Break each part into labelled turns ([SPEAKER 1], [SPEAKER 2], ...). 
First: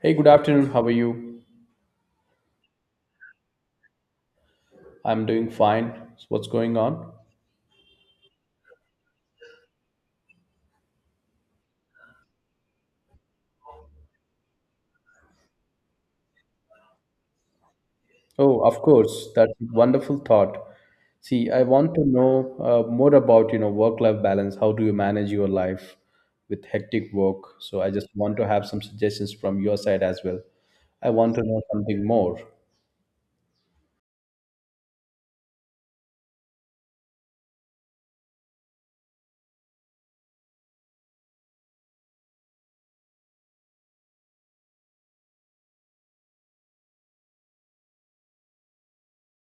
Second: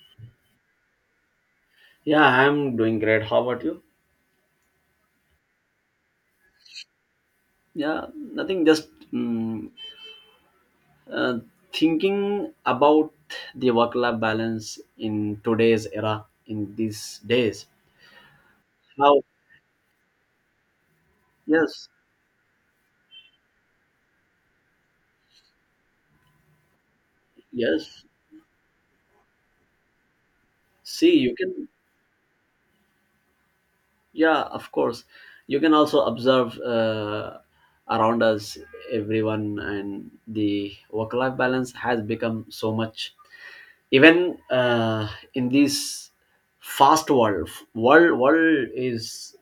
[SPEAKER 1] Hey, good afternoon. How are you?
[SPEAKER 2] Yeah, I'm doing great. How about you?
[SPEAKER 1] I'm doing fine. So what's going on?
[SPEAKER 2] Yeah, nothing. Just uh, thinking about the work-life balance in today's era, in these days.
[SPEAKER 1] Oh, of
[SPEAKER 2] How?
[SPEAKER 1] course. That's a wonderful thought. See, I
[SPEAKER 2] Yes,
[SPEAKER 1] want to know more about, you know, work-life balance. How do you manage your life with hectic work? So I
[SPEAKER 2] yes.
[SPEAKER 1] just want to have some suggestions from your side as well. I
[SPEAKER 2] See, you
[SPEAKER 1] want to know
[SPEAKER 2] can.
[SPEAKER 1] something more.
[SPEAKER 2] Yeah, of course. You can also observe around us, everyone, and the work-life balance has become so much even in this fast world is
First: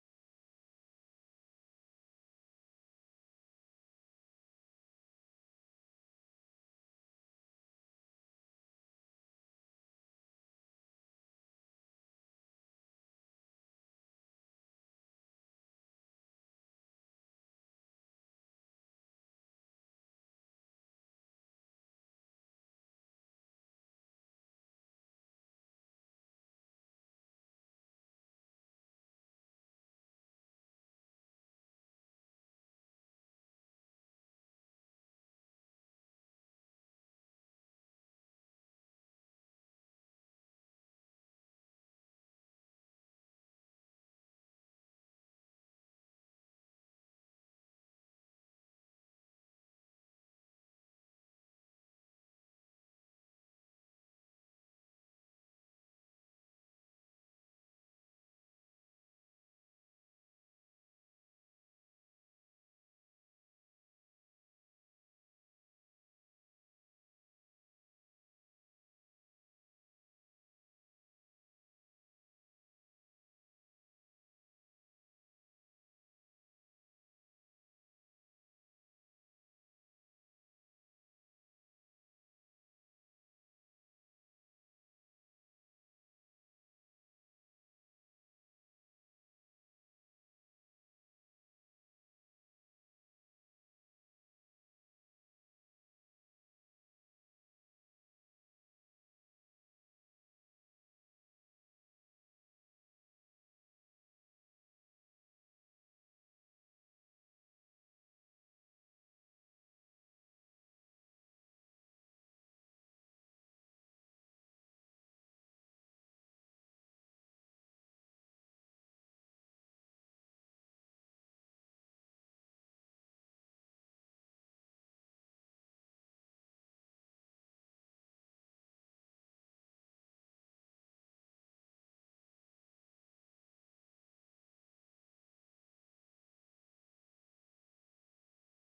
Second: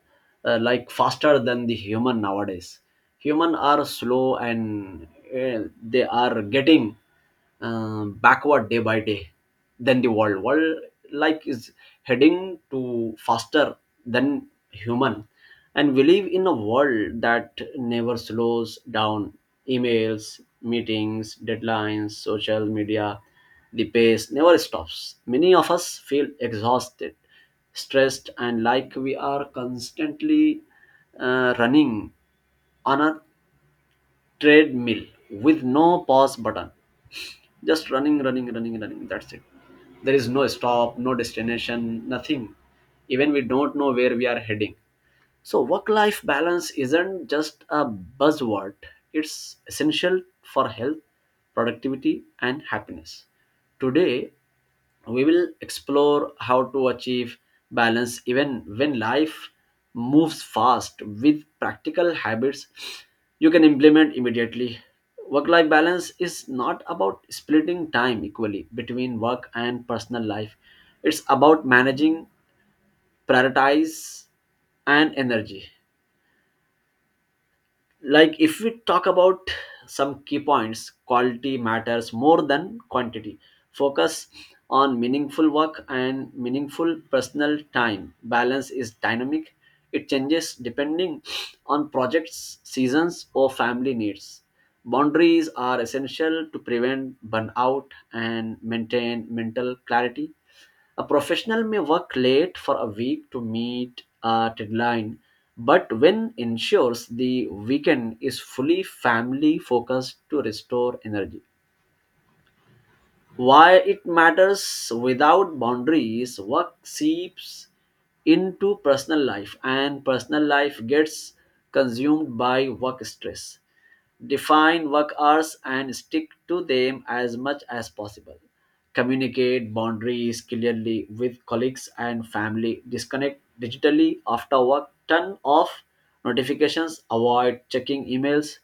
[SPEAKER 2] like faster than the human nowadays. Human are slow and they are getting backward day by day than the world like is heading to faster than human. And we live in a world that never slows down. Emails, meetings, deadlines, social media, the pace never stops. Many of us feel exhausted, stressed, and like we are constantly running on a treadmill with no pause button. Just running, running, running, running. That's it. There is no stop, no destination, nothing. Even we don't know where we are heading. So, work life balance isn't just a buzzword, it's essential for health, productivity, and happiness. Today, we will explore how to achieve balance even when life moves fast with practical habits you can implement immediately. Work life balance is not about splitting time equally between work and personal life, it's about managing, prioritize, and energy. Like if we talk about some key points, quality matters more than quantity. Focus on meaningful work and meaningful personal time. Balance is dynamic, it changes depending on projects, seasons, or family needs. Boundaries are essential to prevent burnout and maintain mental clarity. A professional may work late for a week to meet a deadline, but when ensures the weekend is fully family focused to restore energy. Why it matters: without boundaries, work seeps into personal life and personal life gets consumed by work stress. Define work hours and stick to them as much as possible. Communicate boundaries clearly with colleagues and family. Disconnect digitally after work. Turn off notifications, avoid checking emails.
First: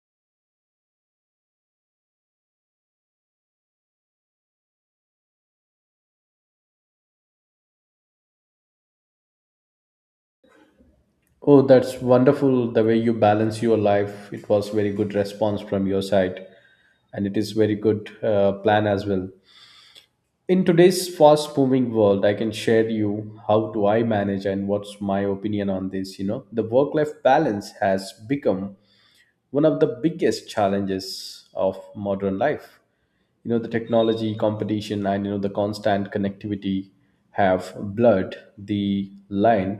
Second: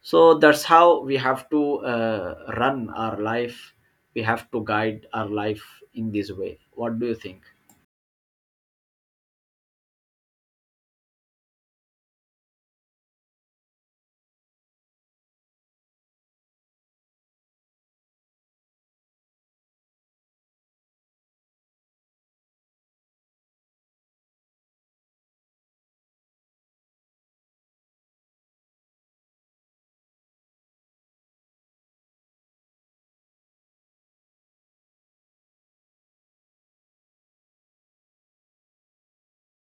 [SPEAKER 2] So that's how we have to run our life. We have to guide our life in this way. What do you think?
[SPEAKER 1] Oh, that's wonderful the way you balance your life. It was very good response from your side, and it is very good plan as well. In today's fast moving world, I can share you how do I manage and what's my opinion on this. You know, the work life balance has become one of the biggest challenges of modern life. You know, the technology, competition, and you know, the constant connectivity have blurred the line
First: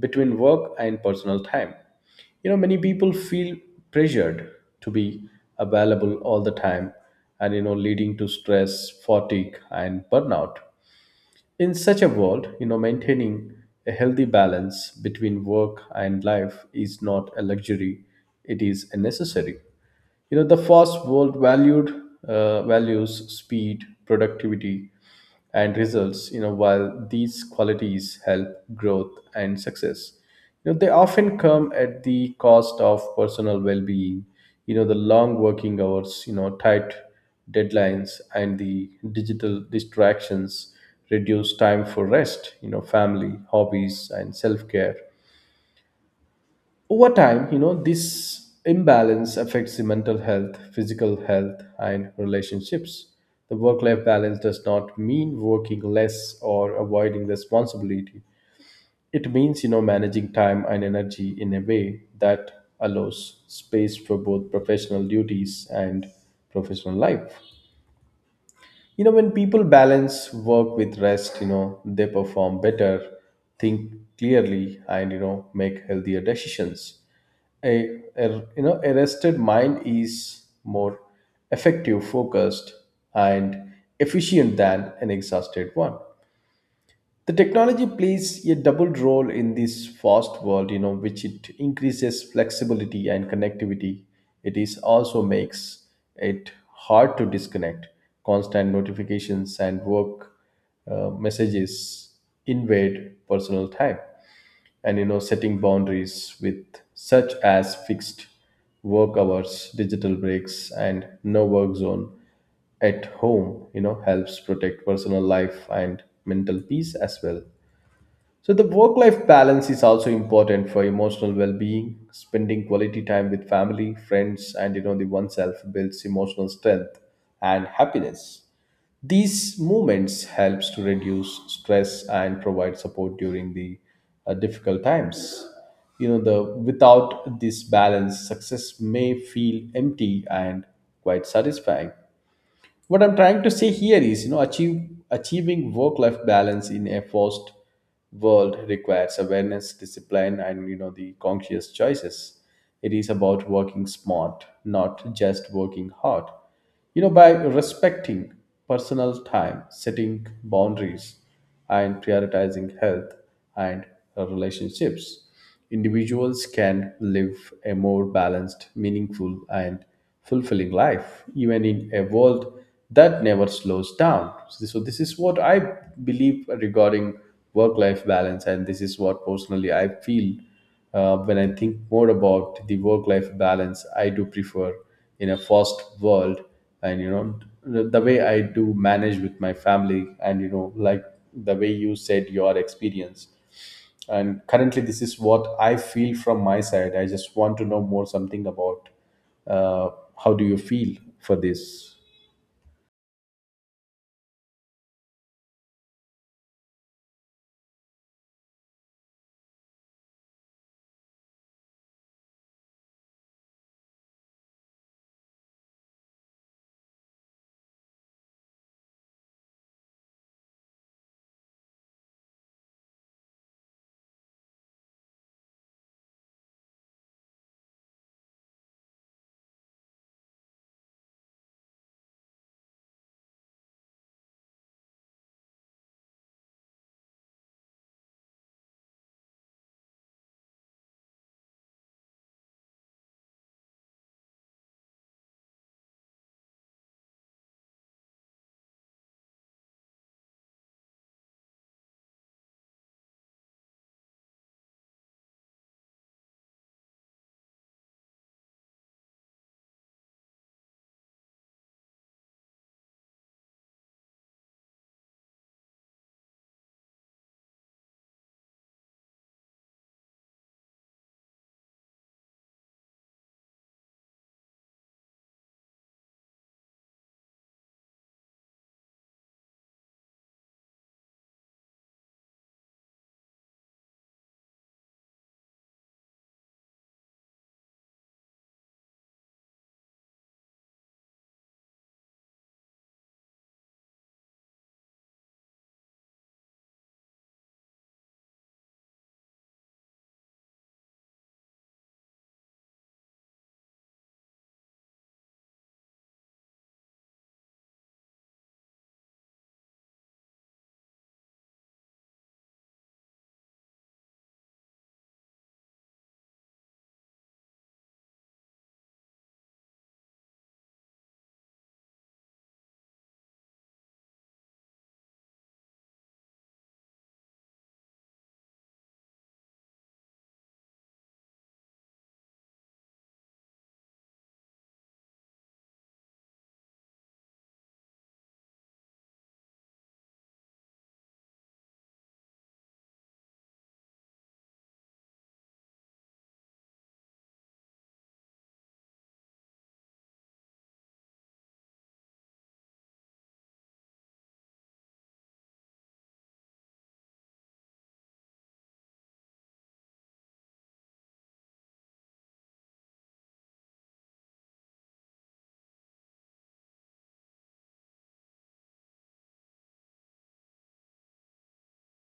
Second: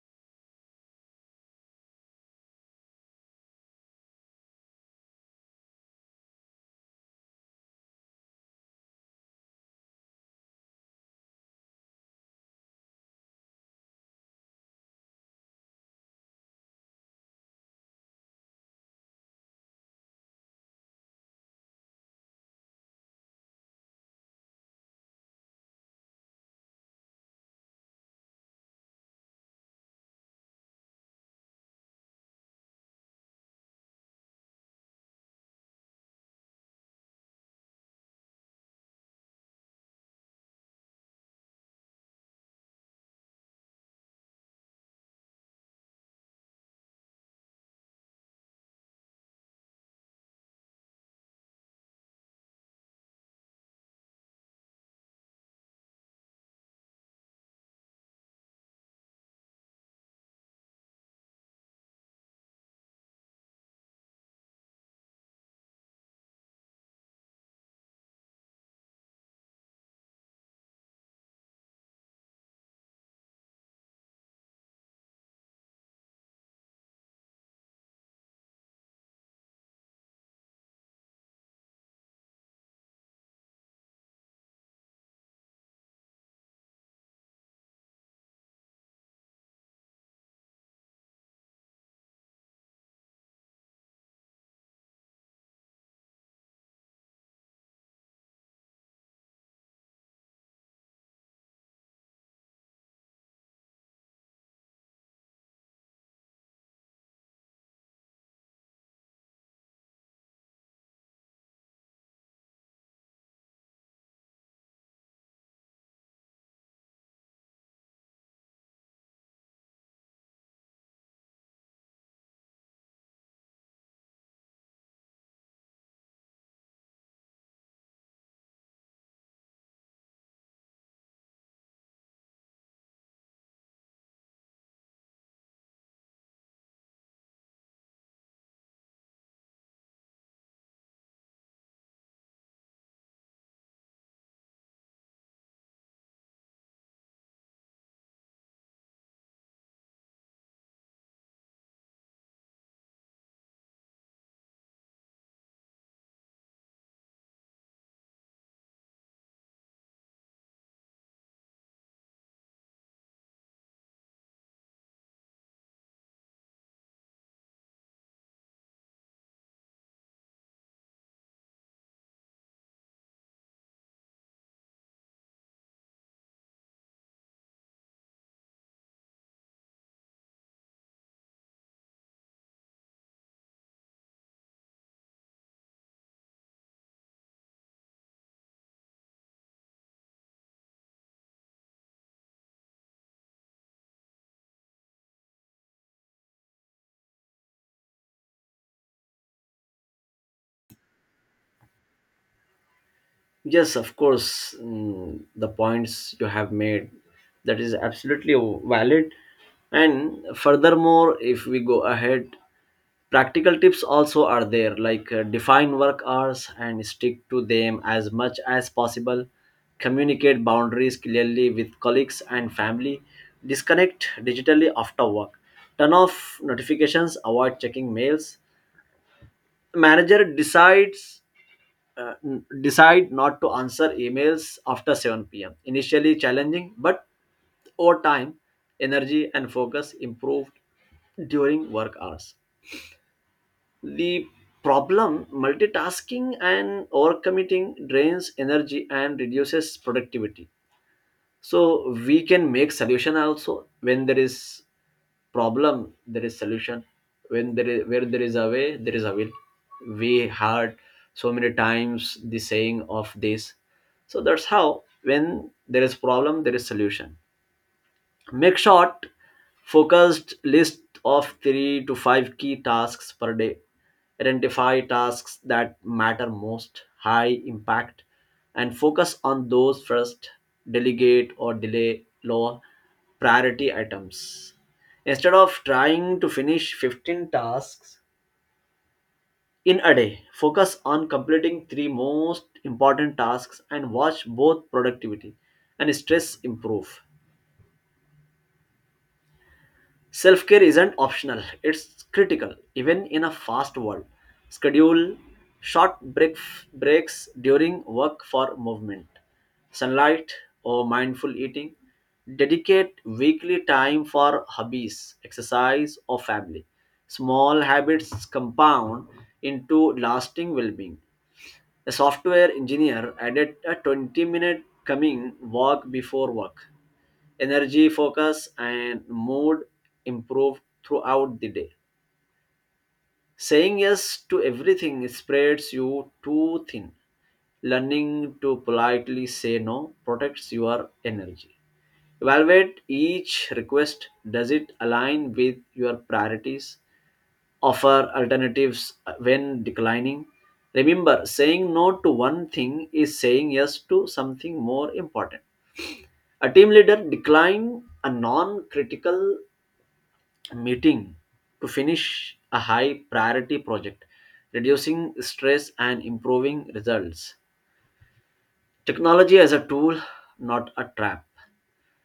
[SPEAKER 1] between work and personal time. You know, many people feel pressured to be available all the time, and you know, leading to stress, fatigue, and burnout. In such a world, you know, maintaining a healthy balance between work and life is not a luxury, it is a necessary. You know, the fast world valued values speed, productivity, and results. You know, while these qualities help growth and success, you know, they often come at the cost of personal well-being. You know, the long working hours, you know, tight deadlines, and the digital distractions reduce time for rest, you know, family, hobbies, and self-care. Over time, you know, this imbalance affects the mental health, physical health, and relationships. The work life balance does not mean working less or avoiding responsibility. It means, you know, managing time and energy in a way that allows space for both professional duties and professional life. You know, when people balance work with rest, you know, they perform better, think clearly, and you know, make healthier decisions. A you know, a rested mind is more effective, focused, and efficient than an exhausted one. The technology plays a double role in this fast world. You know, which it increases flexibility and connectivity, it is also makes it hard to disconnect. Constant notifications and work messages invade personal time, and you know, setting boundaries with, such as fixed work hours, digital breaks, and no work zone at home, you know, helps protect personal life and mental peace as well. So the work life balance is also important for emotional well-being. Spending quality time with family, friends, and you know, the oneself builds emotional strength and happiness. These movements helps to reduce stress and provide support during the difficult times. You know, the without this balance, success may feel empty and quite satisfying. What I'm trying to say here is, you know, achieve achieving work life balance in a fast world requires awareness, discipline, and you know, the conscious choices. It is about working smart, not just working hard. You know, by respecting personal time, setting boundaries, and prioritizing health and relationships, individuals can live a more balanced, meaningful, and fulfilling life, even in a world that never slows down. So, this is what I believe regarding work life balance, and this is what personally I feel. When I think more about the work-life balance, I do prefer in a fast world, and you know, the way I do manage with my family, and you know, like the way you said your experience. And currently, this is what I feel from my side. I just want to know more something about uh, how do you feel for this.
[SPEAKER 2] Yes, of course, the points you have made, that is absolutely valid. And furthermore, if we go ahead, practical tips also are there like define work hours and stick to them as much as possible. Communicate boundaries clearly with colleagues and family. Disconnect digitally after work. Turn off notifications, avoid checking mails. Manager decide not to answer emails after 7 p.m. Initially challenging, but over time, energy and focus improved during work hours. The problem: multitasking and overcommitting drains energy and reduces productivity. So we can make solution also. When there is problem, there is solution. When there is where there is a way, there is a will. We heard so many times the saying of this. So that's how, when there is problem, there is solution. Make short, focused list of three to five key tasks per day. Identify tasks that matter most, high impact, and focus on those first. Delegate or delay low priority items. Instead of trying to finish 15 tasks in a day, focus on completing three most important tasks and watch both productivity and stress improve. Self care isn't optional, it's critical, even in a fast world. Schedule short breaks during work for movement, sunlight, or mindful eating. Dedicate weekly time for hobbies, exercise, or family. Small habits compound into lasting well being. A software engineer added a 20-minute coming walk before work. Energy, focus, and mood improve throughout the day. Saying yes to everything spreads you too thin. Learning to politely say no protects your energy. Evaluate each request. Does it align with your priorities? Offer alternatives when declining. Remember, saying no to one thing is saying yes to something more important. A team leader decline a non critical meeting to finish a high priority project, reducing stress and improving results. Technology as a tool, not a trap.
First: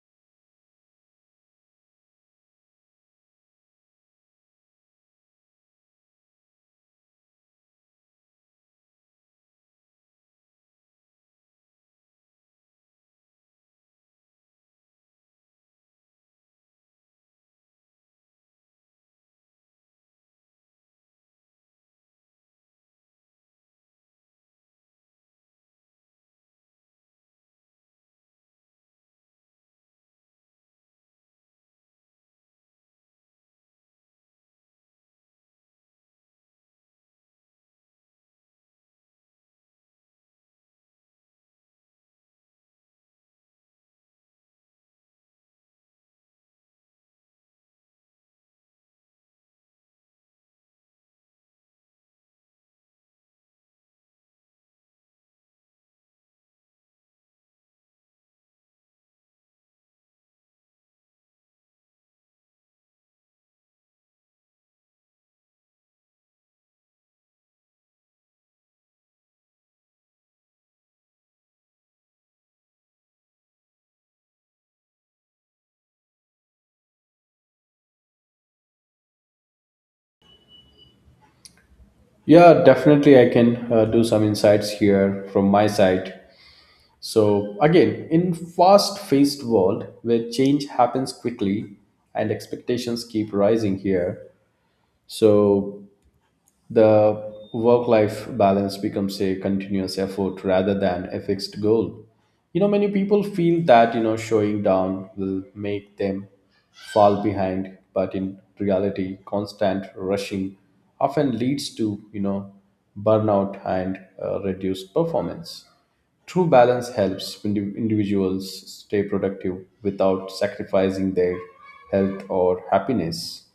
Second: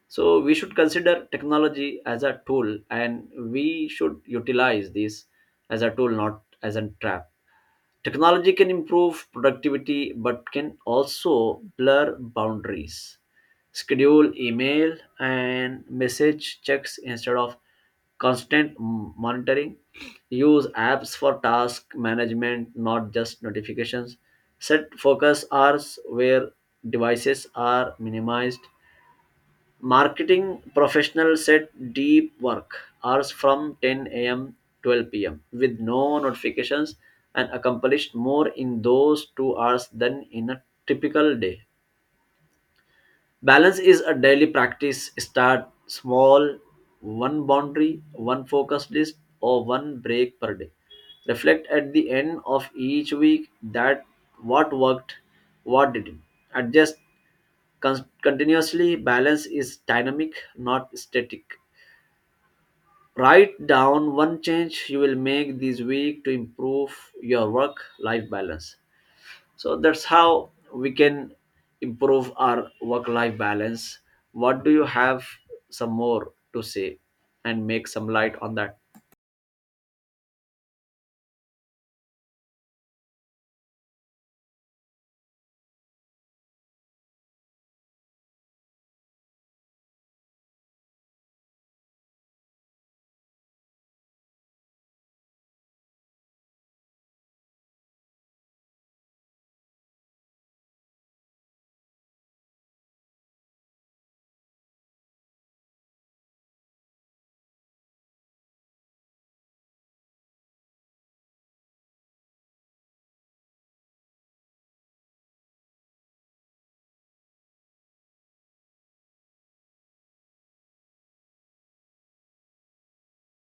[SPEAKER 2] So, we should consider technology as a tool and we should utilize this as a tool, not as a trap. Technology can improve productivity but can also blur boundaries. Schedule email and message checks instead of constant monitoring. Use apps for task management, not just notifications. Set focus hours where devices are minimized. Marketing professionals set deep work hours from 10 a.m. 12 p.m. with no notifications and accomplished more in those 2 hours than in a typical day. Balance is a daily practice. Start small: one boundary, one focus list, or one break per day. Reflect at the end of each week: that what worked, what didn't. Adjust continuously. Balance is dynamic, not static. Write down one change you will make this week to improve your work life balance. So that's how we can improve our work life balance. What do you have some more to say and make some light on that?
[SPEAKER 1] Yeah, definitely. I can do some insights here from my side. So again, in fast-paced world where change happens quickly and expectations keep rising here, so the work-life balance becomes a continuous effort rather than a fixed goal. You know, many people feel that, you know, showing down will make them fall behind, but in reality, constant rushing often leads to, you know, burnout and reduced performance. True balance helps individuals stay productive without sacrificing their health or happiness.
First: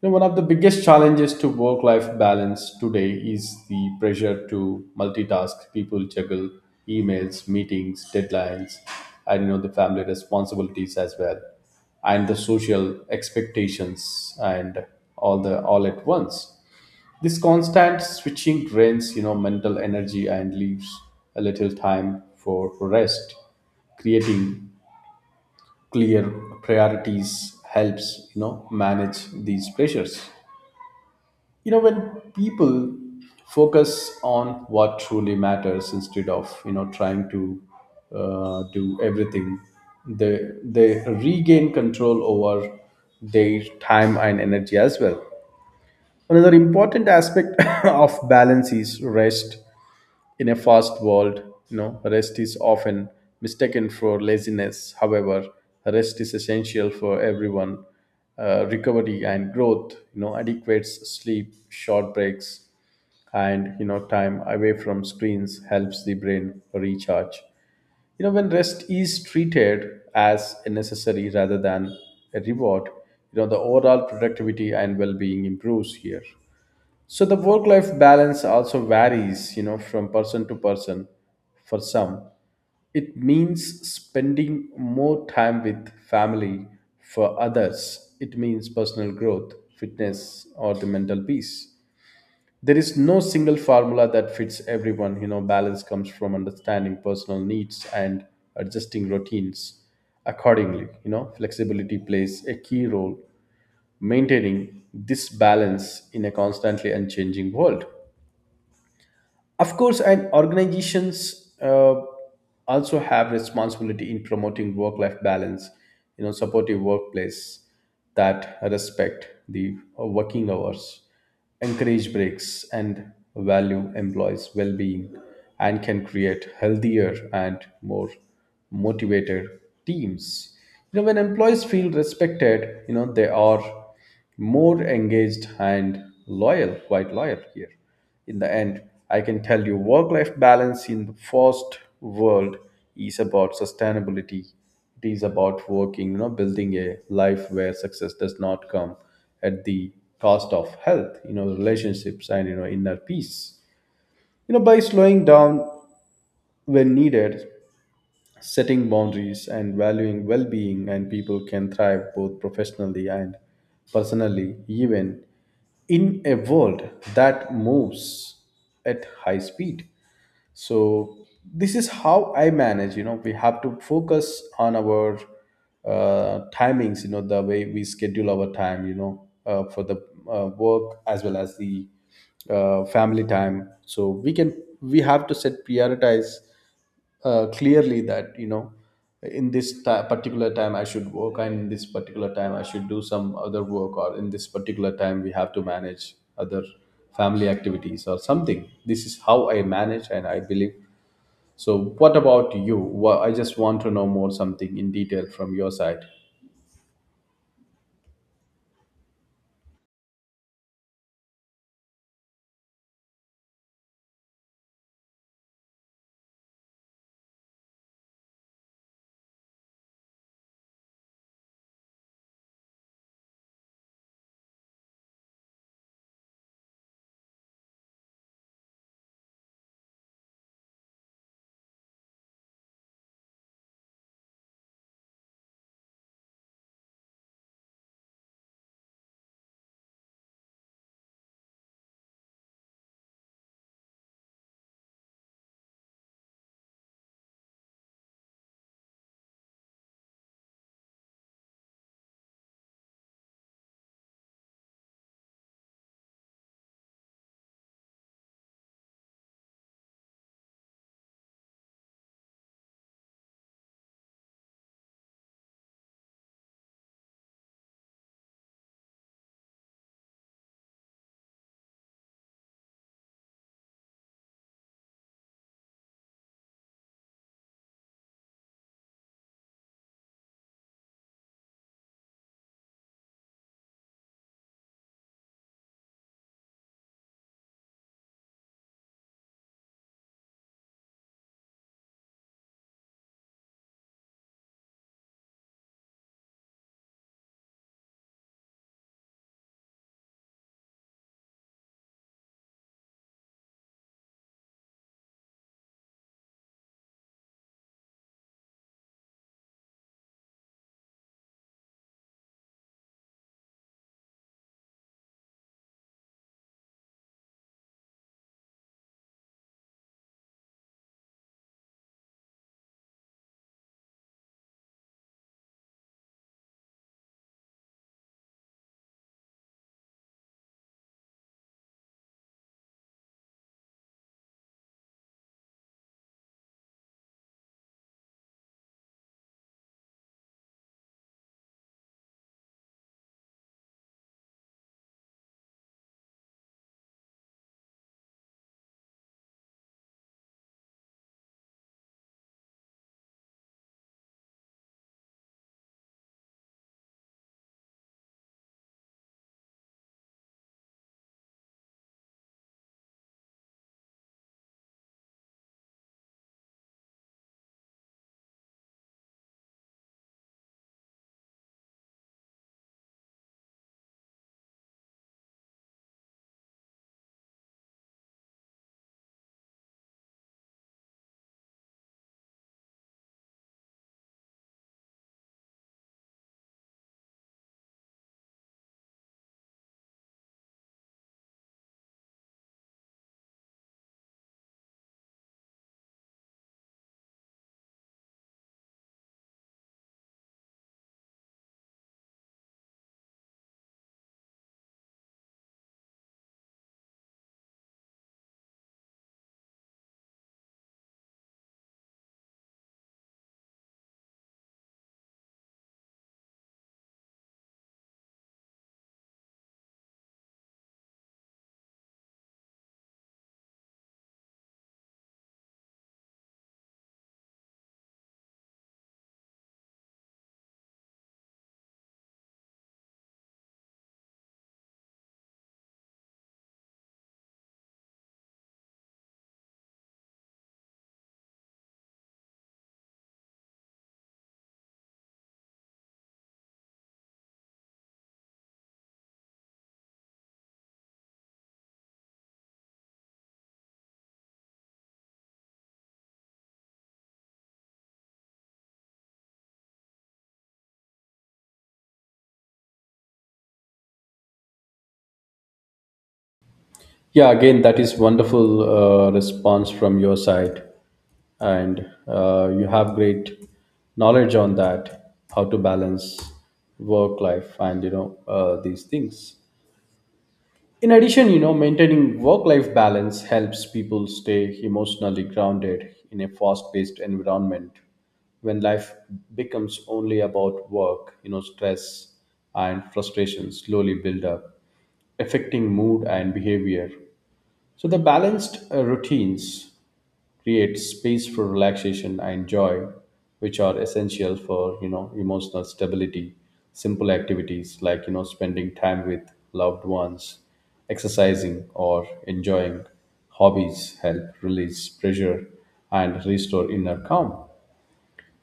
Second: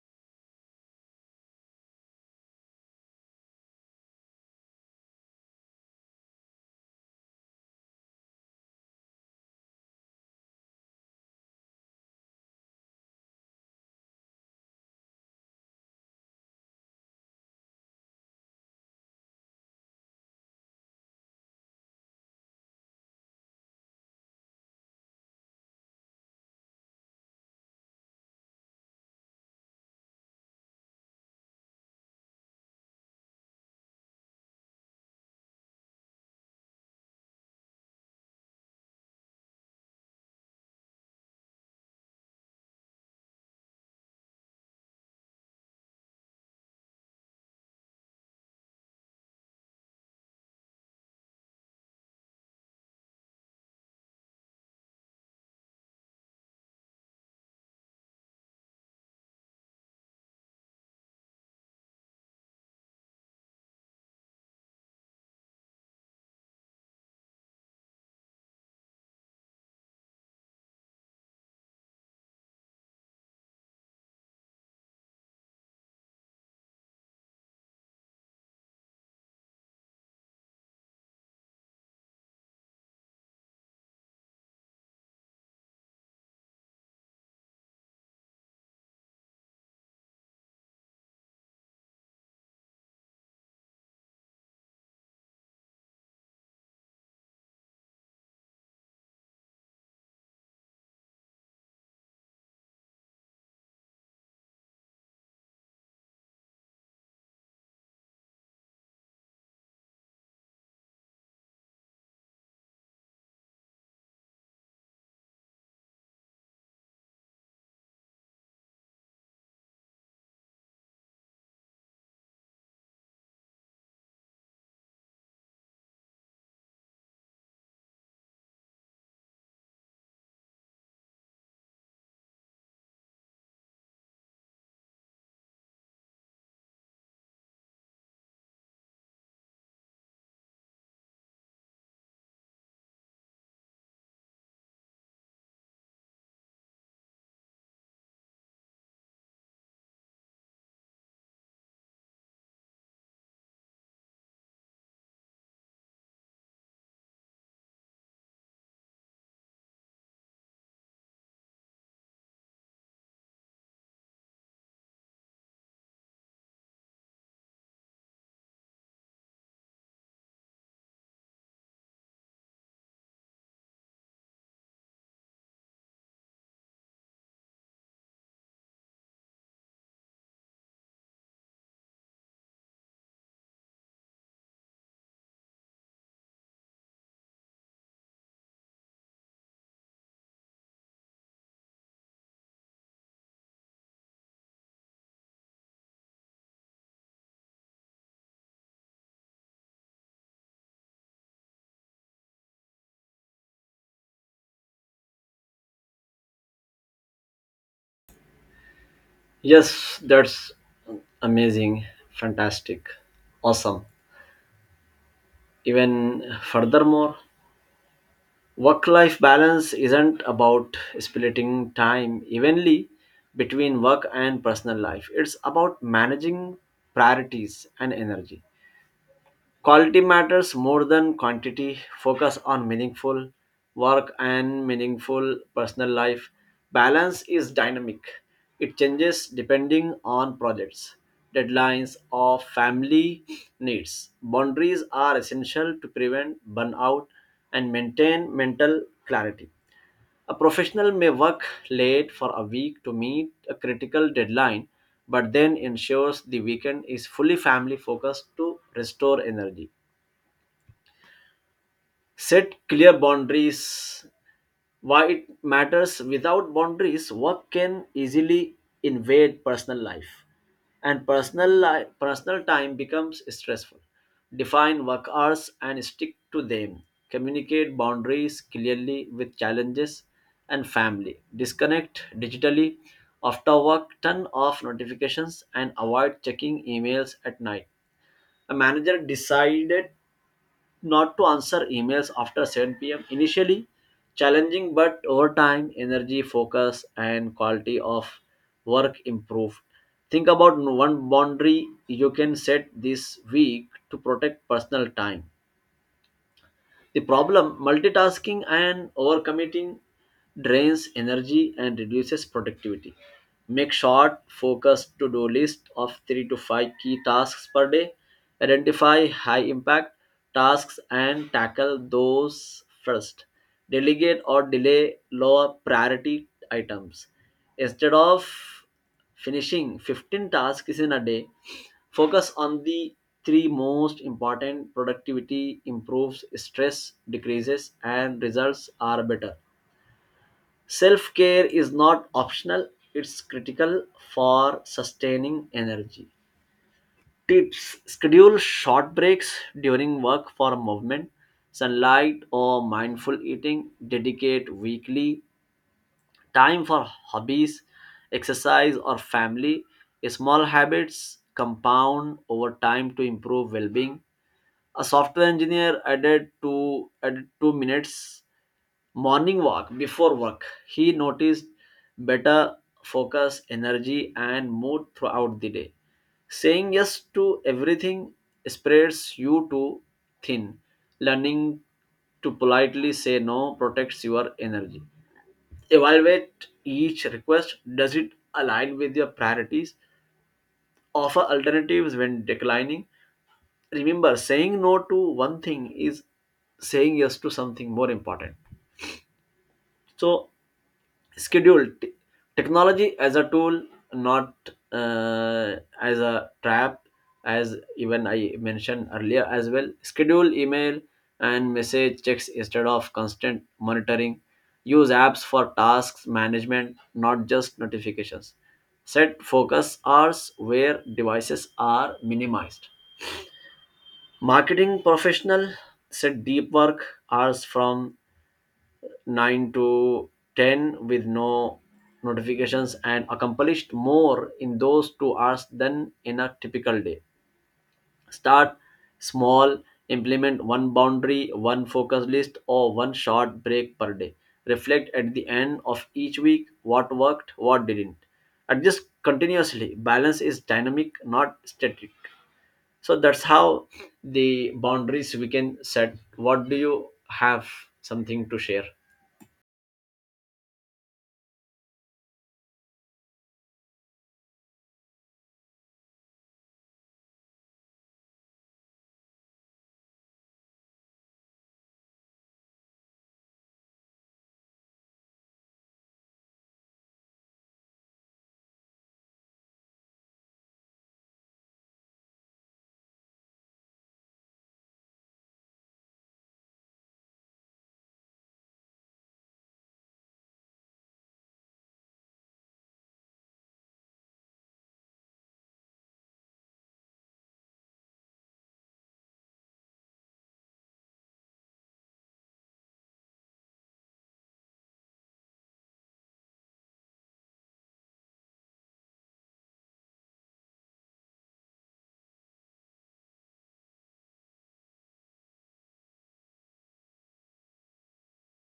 [SPEAKER 1] You know, one of the biggest challenges to work life balance today is the pressure to multitask. People juggle emails, meetings, deadlines, and you know, the family responsibilities as well, and the social expectations, and all the all at once, this constant switching drains, you know, mental energy and leaves a little time for rest. Creating clear priorities helps, you know, manage these pressures. You know, when people focus on what truly matters instead of, you know, trying to do everything, they regain control over their time and energy as well. Another important aspect of balance is rest. In a fast world, you know, rest is often mistaken for laziness. However, rest is essential for everyone. Recovery and growth, you know, adequate sleep, short breaks, and you know, time away from screens helps the brain recharge. You know, when rest is treated as a necessary rather than a reward, you know, the overall productivity and well-being improves here. So the work life balance also varies, you know, from person to person. For some, it means spending more time with family. For others, it means personal growth, fitness, or the mental peace. There is no single formula that fits everyone. You know, balance comes from understanding personal needs and adjusting routines accordingly. You know, flexibility plays a key role maintaining this balance in a constantly unchanging world. Of course, and organizations also have responsibility in promoting work-life balance. You know, supportive workplace that respect the working hours, encourage breaks, and value employees' well-being, and can create healthier and more motivated teams. You know, when employees feel respected, you know, they are more engaged and loyal, quite loyal here. In the end, I can tell you work life balance in the first world is about sustainability. It is about working, you know, building a life where success does not come at the cost of health, you know, relationships, and you know, inner peace. You know, by slowing down when needed, setting boundaries and valuing well being, and people can thrive both professionally and personally, even in a world that moves at high speed. So, this is how I manage. You know, we have to focus on our timings, you know, the way we schedule our time, you know, for the work as well as the family time. So, we have to set prioritize clearly that, you know, in this ti particular time I should work, and in this particular time I should do some other work, or in this particular time we have to manage other family activities or something. This is how I manage and I believe. So what about you? I just want to know more something in detail from your side.
[SPEAKER 2] Yes, that's amazing, fantastic, awesome. Even furthermore, work life balance isn't about splitting time evenly between work and personal life, it's about managing priorities and energy. Quality matters more than quantity. Focus on meaningful work and meaningful personal life. Balance is dynamic. It changes depending on projects, deadlines, or family needs. Boundaries are essential to prevent burnout and maintain mental clarity. A professional may work late for a week to meet a critical deadline, but then ensures the weekend is fully family focused to restore energy. Set clear boundaries. Why it matters: without boundaries, work can easily invade personal life, and personal time becomes stressful. Define work hours and stick to them. Communicate boundaries clearly with challenges and family. Disconnect digitally after work. Turn off notifications and avoid checking emails at night. A manager decided not to answer emails after 7 p.m. Initially challenging, but over time, energy, focus, and quality of work improve. Think about one boundary you can set this week to protect personal time. The problem: multitasking and overcommitting drains energy and reduces productivity. Make short, focused to do list of 3 to 5 key tasks per day. Identify high impact tasks and tackle those first. Delegate or delay lower priority items. Instead of finishing 15 tasks in a day, focus on the three most important. Productivity improves, stress decreases, and results are better. Self care is not optional, it's critical for sustaining energy. Tips: schedule short breaks during work for movement, sunlight, or mindful eating. Dedicate weekly time for hobbies, exercise, or family. Small habits compound over time to improve well-being. A software engineer added 2 minutes morning walk before work. He noticed better focus, energy, and mood throughout the day. Saying yes to everything spreads you too thin. Learning to politely say no protects your energy. Evaluate each request. Does it align with your priorities? Offer alternatives when declining. Remember, saying no to one thing is saying yes to something more important. So, schedule technology as a tool, not as a trap. As even I mentioned earlier as well, schedule email and message checks instead of constant monitoring. Use apps for tasks management, not just notifications. Set focus hours where devices are minimized. Marketing professional set deep work hours from 9 to 10 with no notifications and accomplished more in those 2 hours than in a typical day. Start small, implement one boundary, one focus list, or one short break per day. Reflect at the end of each week, what worked, what didn't. Adjust continuously. Balance is dynamic, not static. So that's how the boundaries we can set. What do you have, something to share?
[SPEAKER 1] Yeah, again, that is wonderful response from your side, and you have great knowledge on that, how to balance work life and you know these things. In addition, you know, maintaining work-life balance helps people stay emotionally grounded in a fast-paced environment. When life becomes only about work, you know, stress and frustration slowly build up, affecting mood and behavior. So the balanced routines create space for relaxation and joy, which are essential for, you know, emotional stability. Simple activities like, you know, spending time with loved ones, exercising, or enjoying hobbies help release pressure and restore inner calm.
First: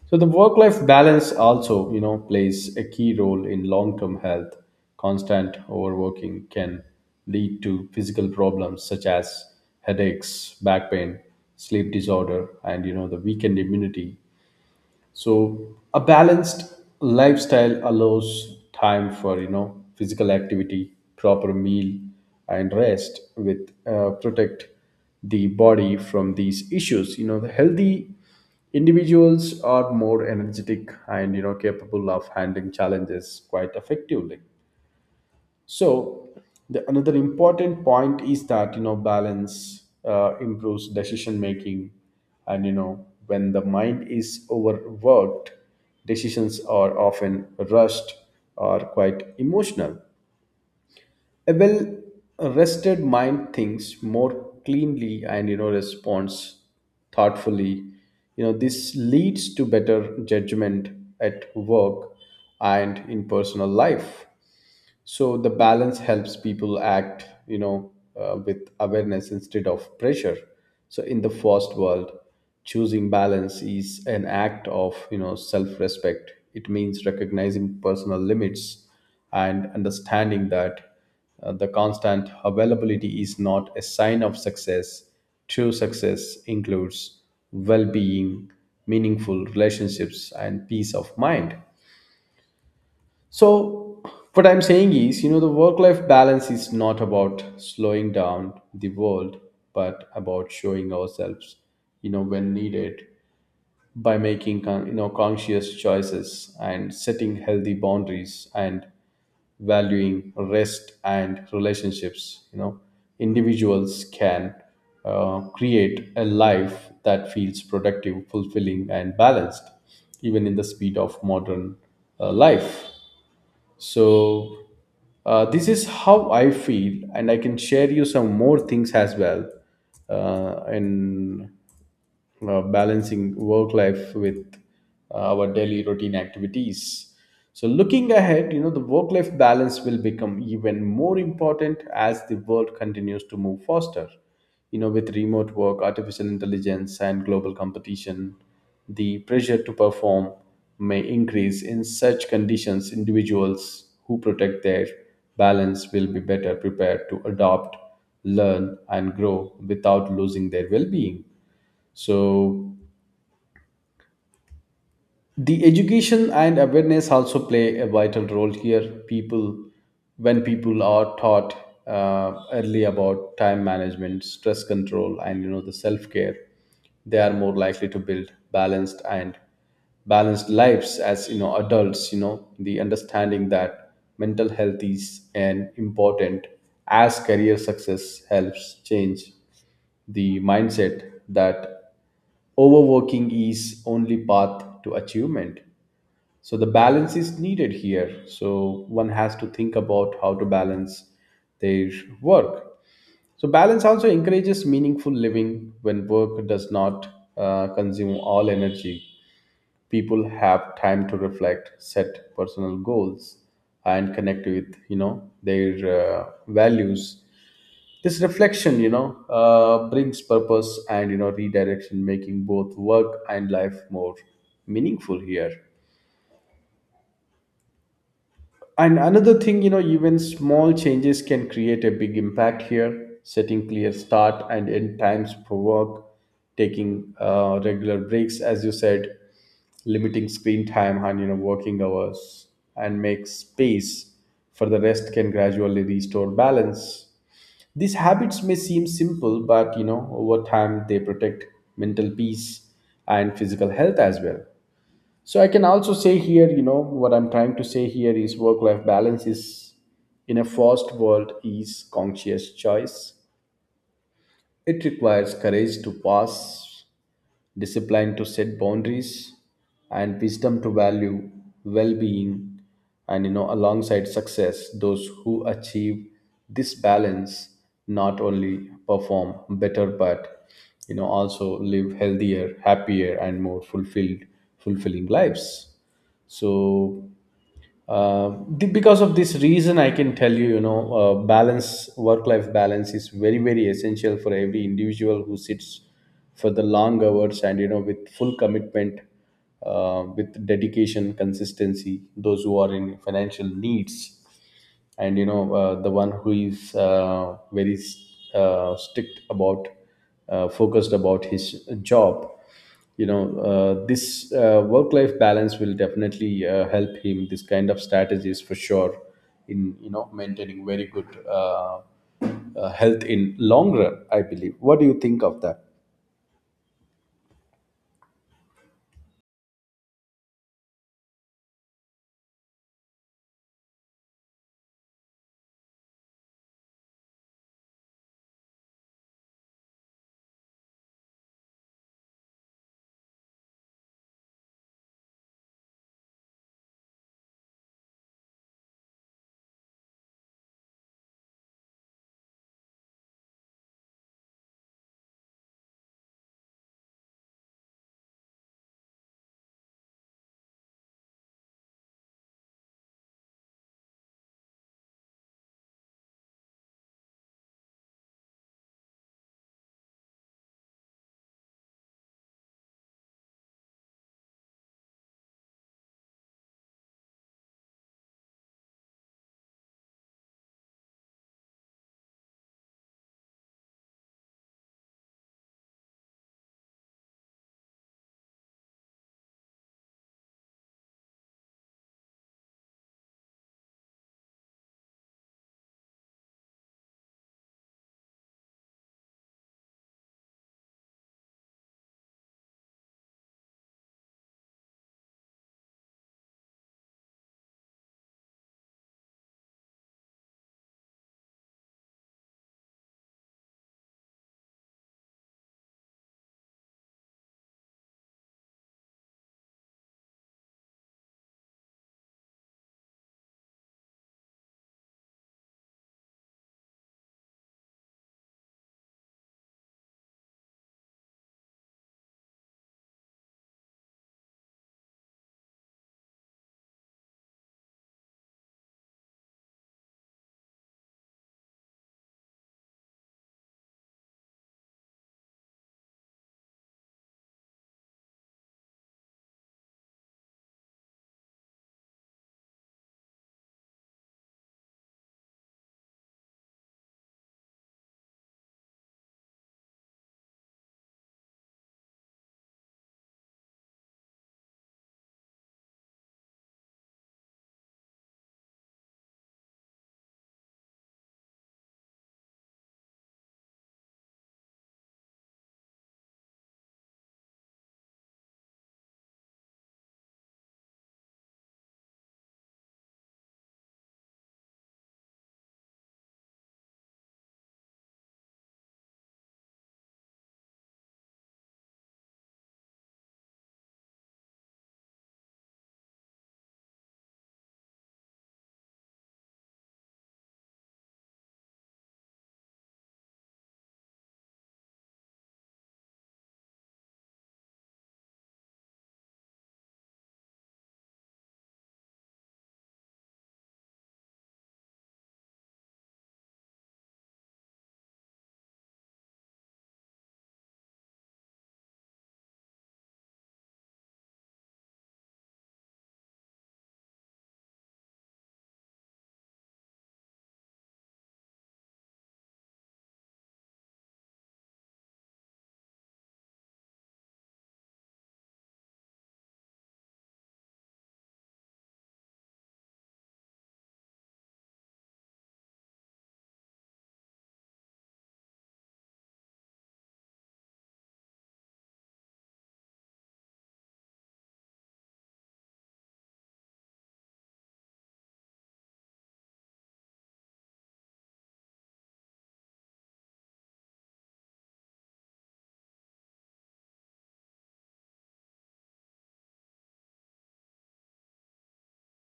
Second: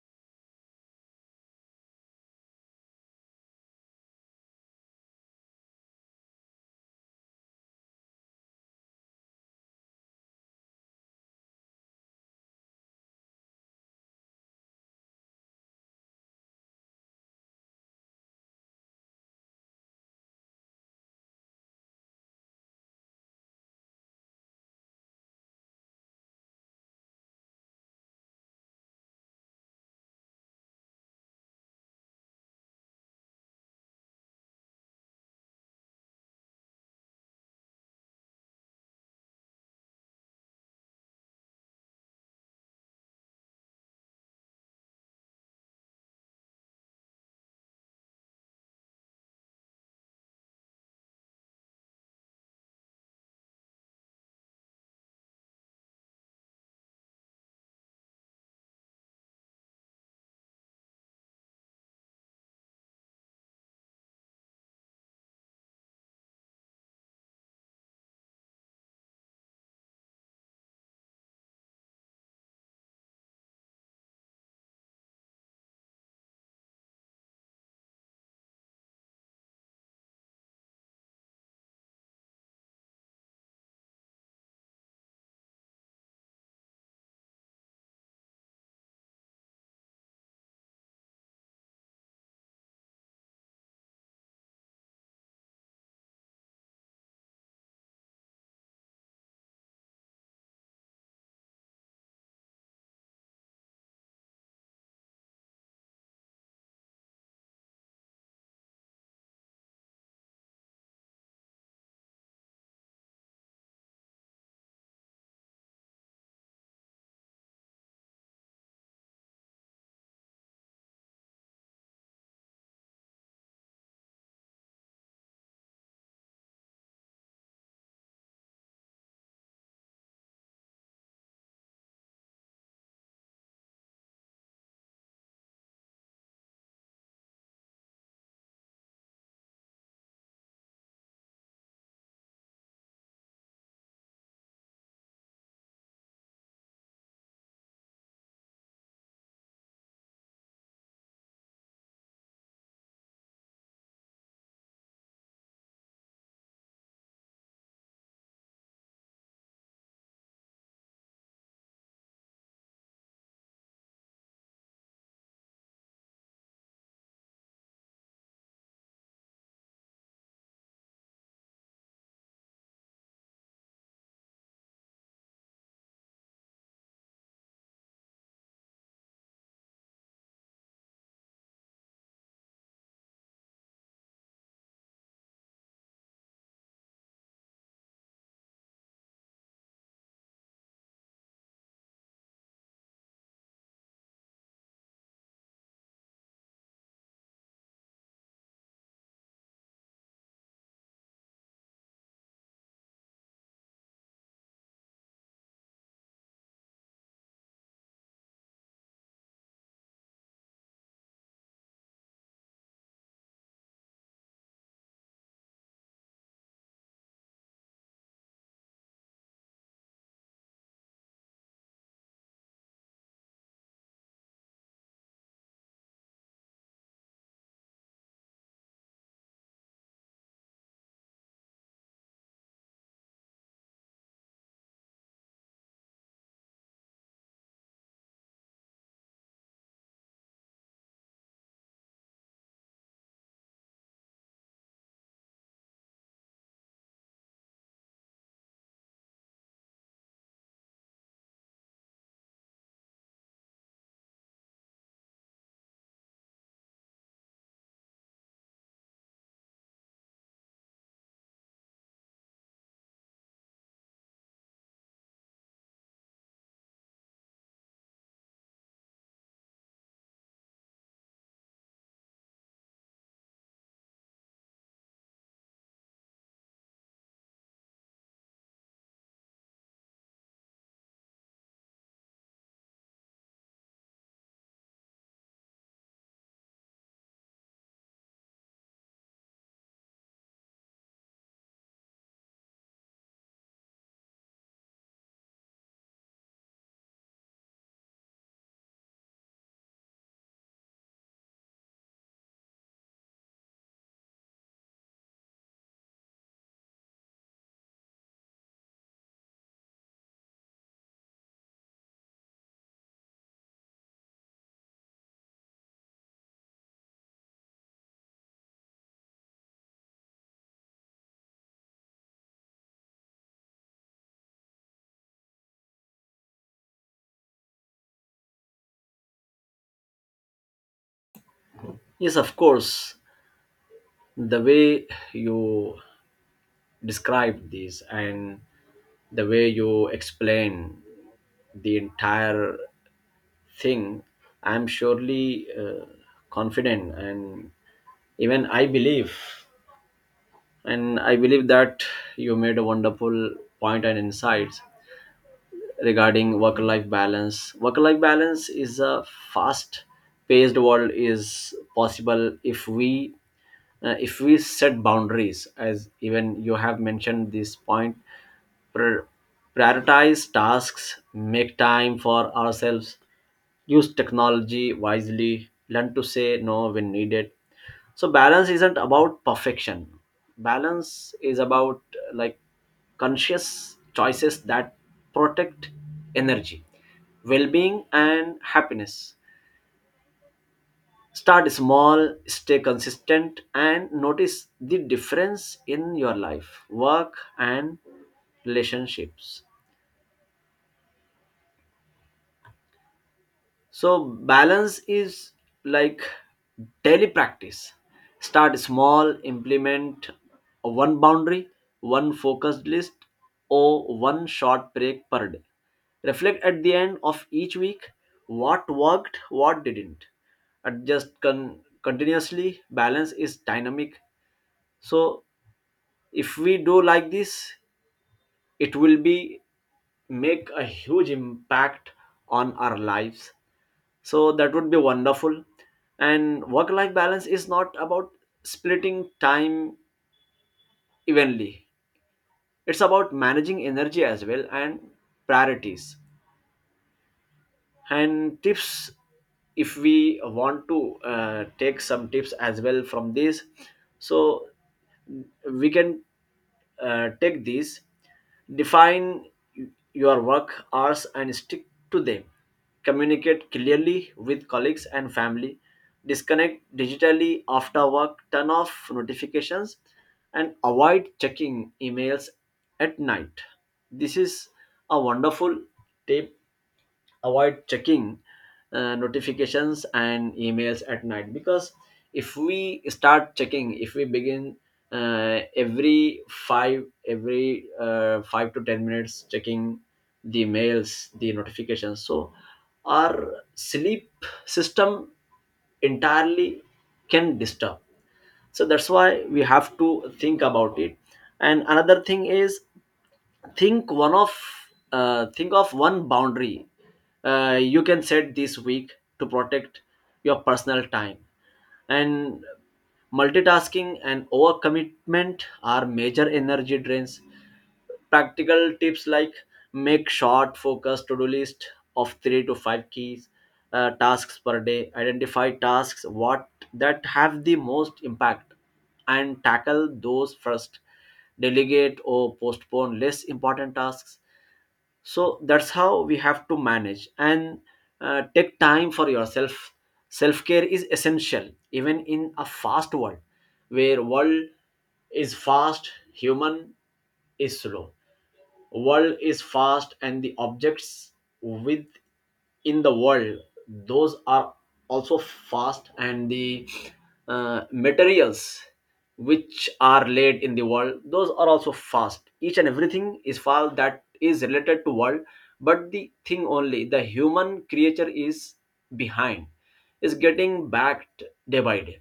[SPEAKER 1] So the work-life balance also, you know, plays a key role in long-term health. Constant overworking can lead to physical problems such as headaches, back pain, sleep disorder, and you know, the weakened immunity. So a balanced lifestyle allows time for, you know, physical activity, proper meal, and rest, with protect the body from these issues. You know, the healthy individuals are more energetic and you know, capable of handling challenges quite effectively. So another important point is that, you know, balance improves decision making, and you know, when the mind is overworked, decisions are often rushed or quite emotional. A well rested mind thinks more cleanly and, you know, responds thoughtfully. You know, this leads to better judgment at work and in personal life. So the balance helps people act, you know, with awareness instead of pressure. So in the fast world, choosing balance is an act of, you know, self respect. It means recognizing personal limits and understanding that the constant availability is not a sign of success. True success includes well being, meaningful relationships, and peace of mind. So, what I'm saying is, you know, the work life balance is not about slowing down the world, but about showing ourselves, you know, when needed, by making, you know, conscious choices and setting healthy boundaries and valuing rest and relationships. You know, individuals can create a life that feels productive, fulfilling, and balanced, even in the speed of modern life. So this is how I feel, and I can share you some more things as well. And Balancing work life with our daily routine activities. So, looking ahead, you know, the work life balance will become even more important as the world continues to move faster. You know, with remote work, artificial intelligence, and global competition, the pressure to perform may increase. In such conditions, individuals who protect their balance will be better prepared to adopt, learn, and grow without losing their well being. So, the education and awareness also play a vital role here. People, when people are taught early about time management, stress control, and you know, the self care, they are more likely to build balanced lives as, you know, adults. You know, the understanding that mental health is an important as career success helps change the mindset that overworking is only path to achievement. So the balance is needed here. So one has to think about how to balance their work. So balance also encourages meaningful living. When work does not consume all energy, people have time to reflect, set personal goals, and connect with, you know, their values. This reflection, you know, brings purpose and, you know, redirection, making both work and life more meaningful here. And another thing, you know, even small changes can create a big impact here. Setting clear start and end times for work, taking regular breaks, as you said, limiting screen time and, you know, working hours, and make space for the rest can gradually restore balance. These habits may seem simple, but you know, over time they protect mental peace and physical health as well. So I can also say here, you know, what I'm trying to say here is work-life balance is in a fast world is conscious choice. It requires courage to pass, discipline to set boundaries, and wisdom to value well-being and, you know, alongside success. Those who achieve this balance not only perform better but, you know, also live healthier, happier, and more fulfilled fulfilling lives. So because of this reason, I can tell you, you know, balance work life balance is very very essential for every individual who sits for the long hours and, you know, with full commitment, with dedication, consistency, those who are in financial needs, and you know, the one who is very strict about focused about his job, you know, this work life balance will definitely help him this kind of strategies for sure in, you know, maintaining very good health in long run I believe. What do you think of that?
[SPEAKER 2] Yes, of course. The way you describe this and the way you explain the entire thing, I'm surely confident, and even I believe that you made a wonderful point and insights regarding work life balance. Work life balance is a fast paced world is possible if we set boundaries, as even you have mentioned this point. Pri- Prioritize tasks, make time for ourselves, use technology wisely, learn to say no when needed. So, balance isn't about perfection. Balance is about like conscious choices that protect energy, well being, and happiness. Start small, stay consistent, and notice the difference in your life, work, and relationships. So balance is like daily practice. Start small, implement one boundary, one focused list, or one short break per day. Reflect at the end of each week, what worked, what didn't. Adjust continuously. Balance is dynamic. So if we do like this, it will be make a huge impact on our lives, so that would be wonderful. And work life balance is not about splitting time evenly, it's about managing energy as well and priorities. And tips, if we want to take some tips as well from this, so we can take these: define your work hours and stick to them. Communicate clearly with colleagues and family. Disconnect digitally after work, turn off notifications and avoid checking emails at night. This is a wonderful tip. Avoid checking notifications and emails at night, because if we start checking, if we begin every 5 to 10 minutes checking the mails, the notifications, so our sleep system entirely can disturb. So that's why we have to think about it. And another thing is, think one of think of one boundary you can set this week to protect your personal time. And multitasking and overcommitment are major energy drains. Practical tips like make short focused to-do list of three to five keys tasks per day. Identify tasks what that have the most impact and tackle those first. Delegate or postpone less important tasks. So that's how we have to manage, and take time for yourself. Self care is essential even in a fast world, where world is fast, human is slow. World is fast and the objects with in the world those are also fast, and the materials which are laid in the world those are also fast. Each and everything is fast that is related to world, but the thing only the human creature is behind, is getting backed day by day.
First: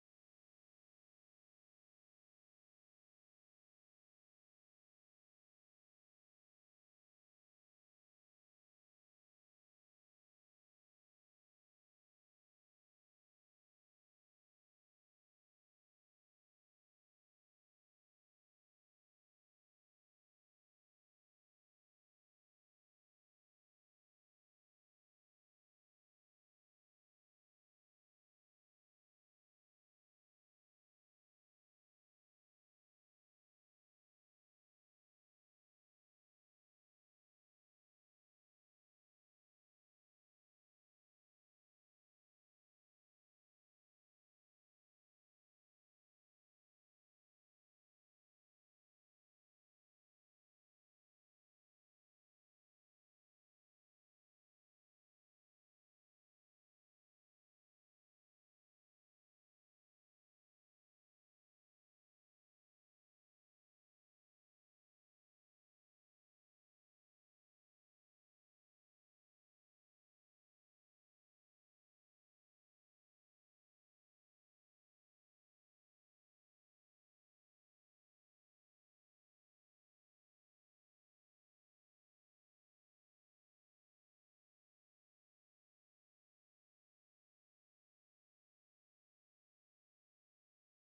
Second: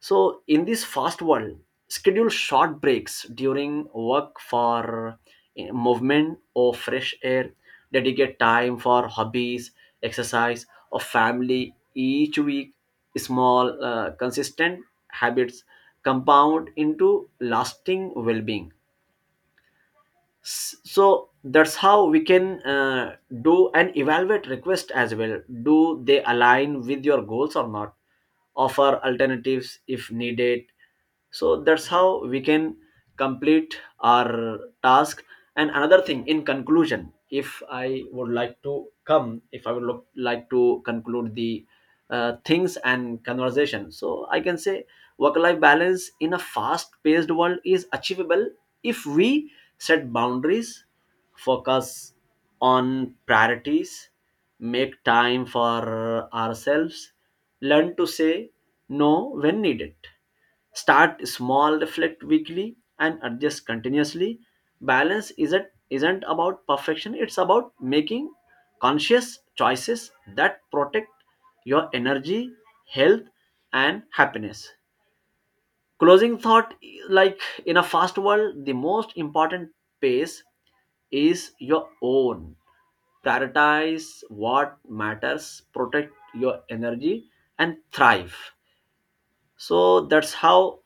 [SPEAKER 2] So, in this fast world, schedule short breaks during work for movement or fresh air. Dedicate time for hobbies, exercise, or family each week. Small, consistent habits compound into lasting well being. So that's how we can do. And evaluate request as well, do they align with your goals or not? Offer alternatives if needed. So that's how we can complete our task. And another thing, in conclusion, if I would like to come if I would look, like to conclude the things and conversation, so I can say work life balance in a fast paced world is achievable if we set boundaries, focus on priorities, make time for ourselves, learn to say no when needed, start small, reflect weekly, and adjust continuously. Balance isn't about perfection, it's about making conscious choices that protect your energy, health, and happiness. Closing thought: like in a fast world, the most important pace is your own. Prioritize what matters, protect your energy, and thrive. So that's how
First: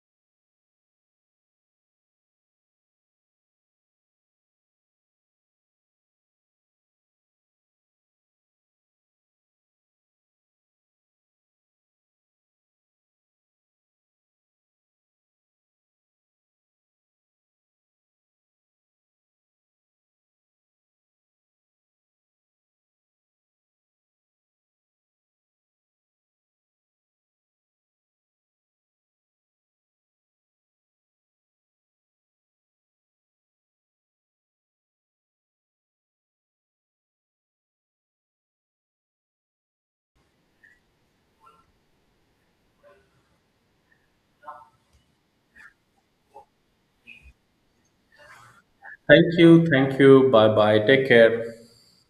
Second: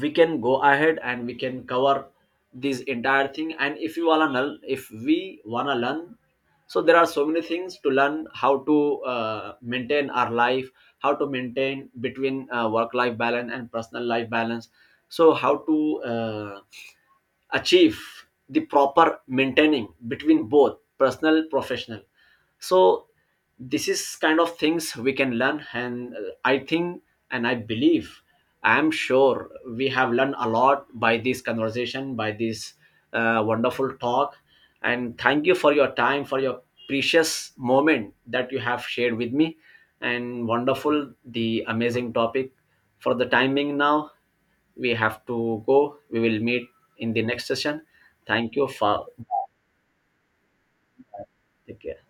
[SPEAKER 2] we can go ahead and we can cover this entire thing. And if we wanna learn, so there are so many things to learn, how to maintain our life, how to maintain between work life balance and personal life balance. So how to achieve the proper maintaining between both personal professional. So this is kind of things we can learn. And I think and I believe, I am sure we have learned a lot by this conversation, by this wonderful talk. And thank you for your time, for your precious moment that you have shared with me, and wonderful, the amazing topic. For the timing now, we have to go. We will meet in the next session. Thank you for, take care.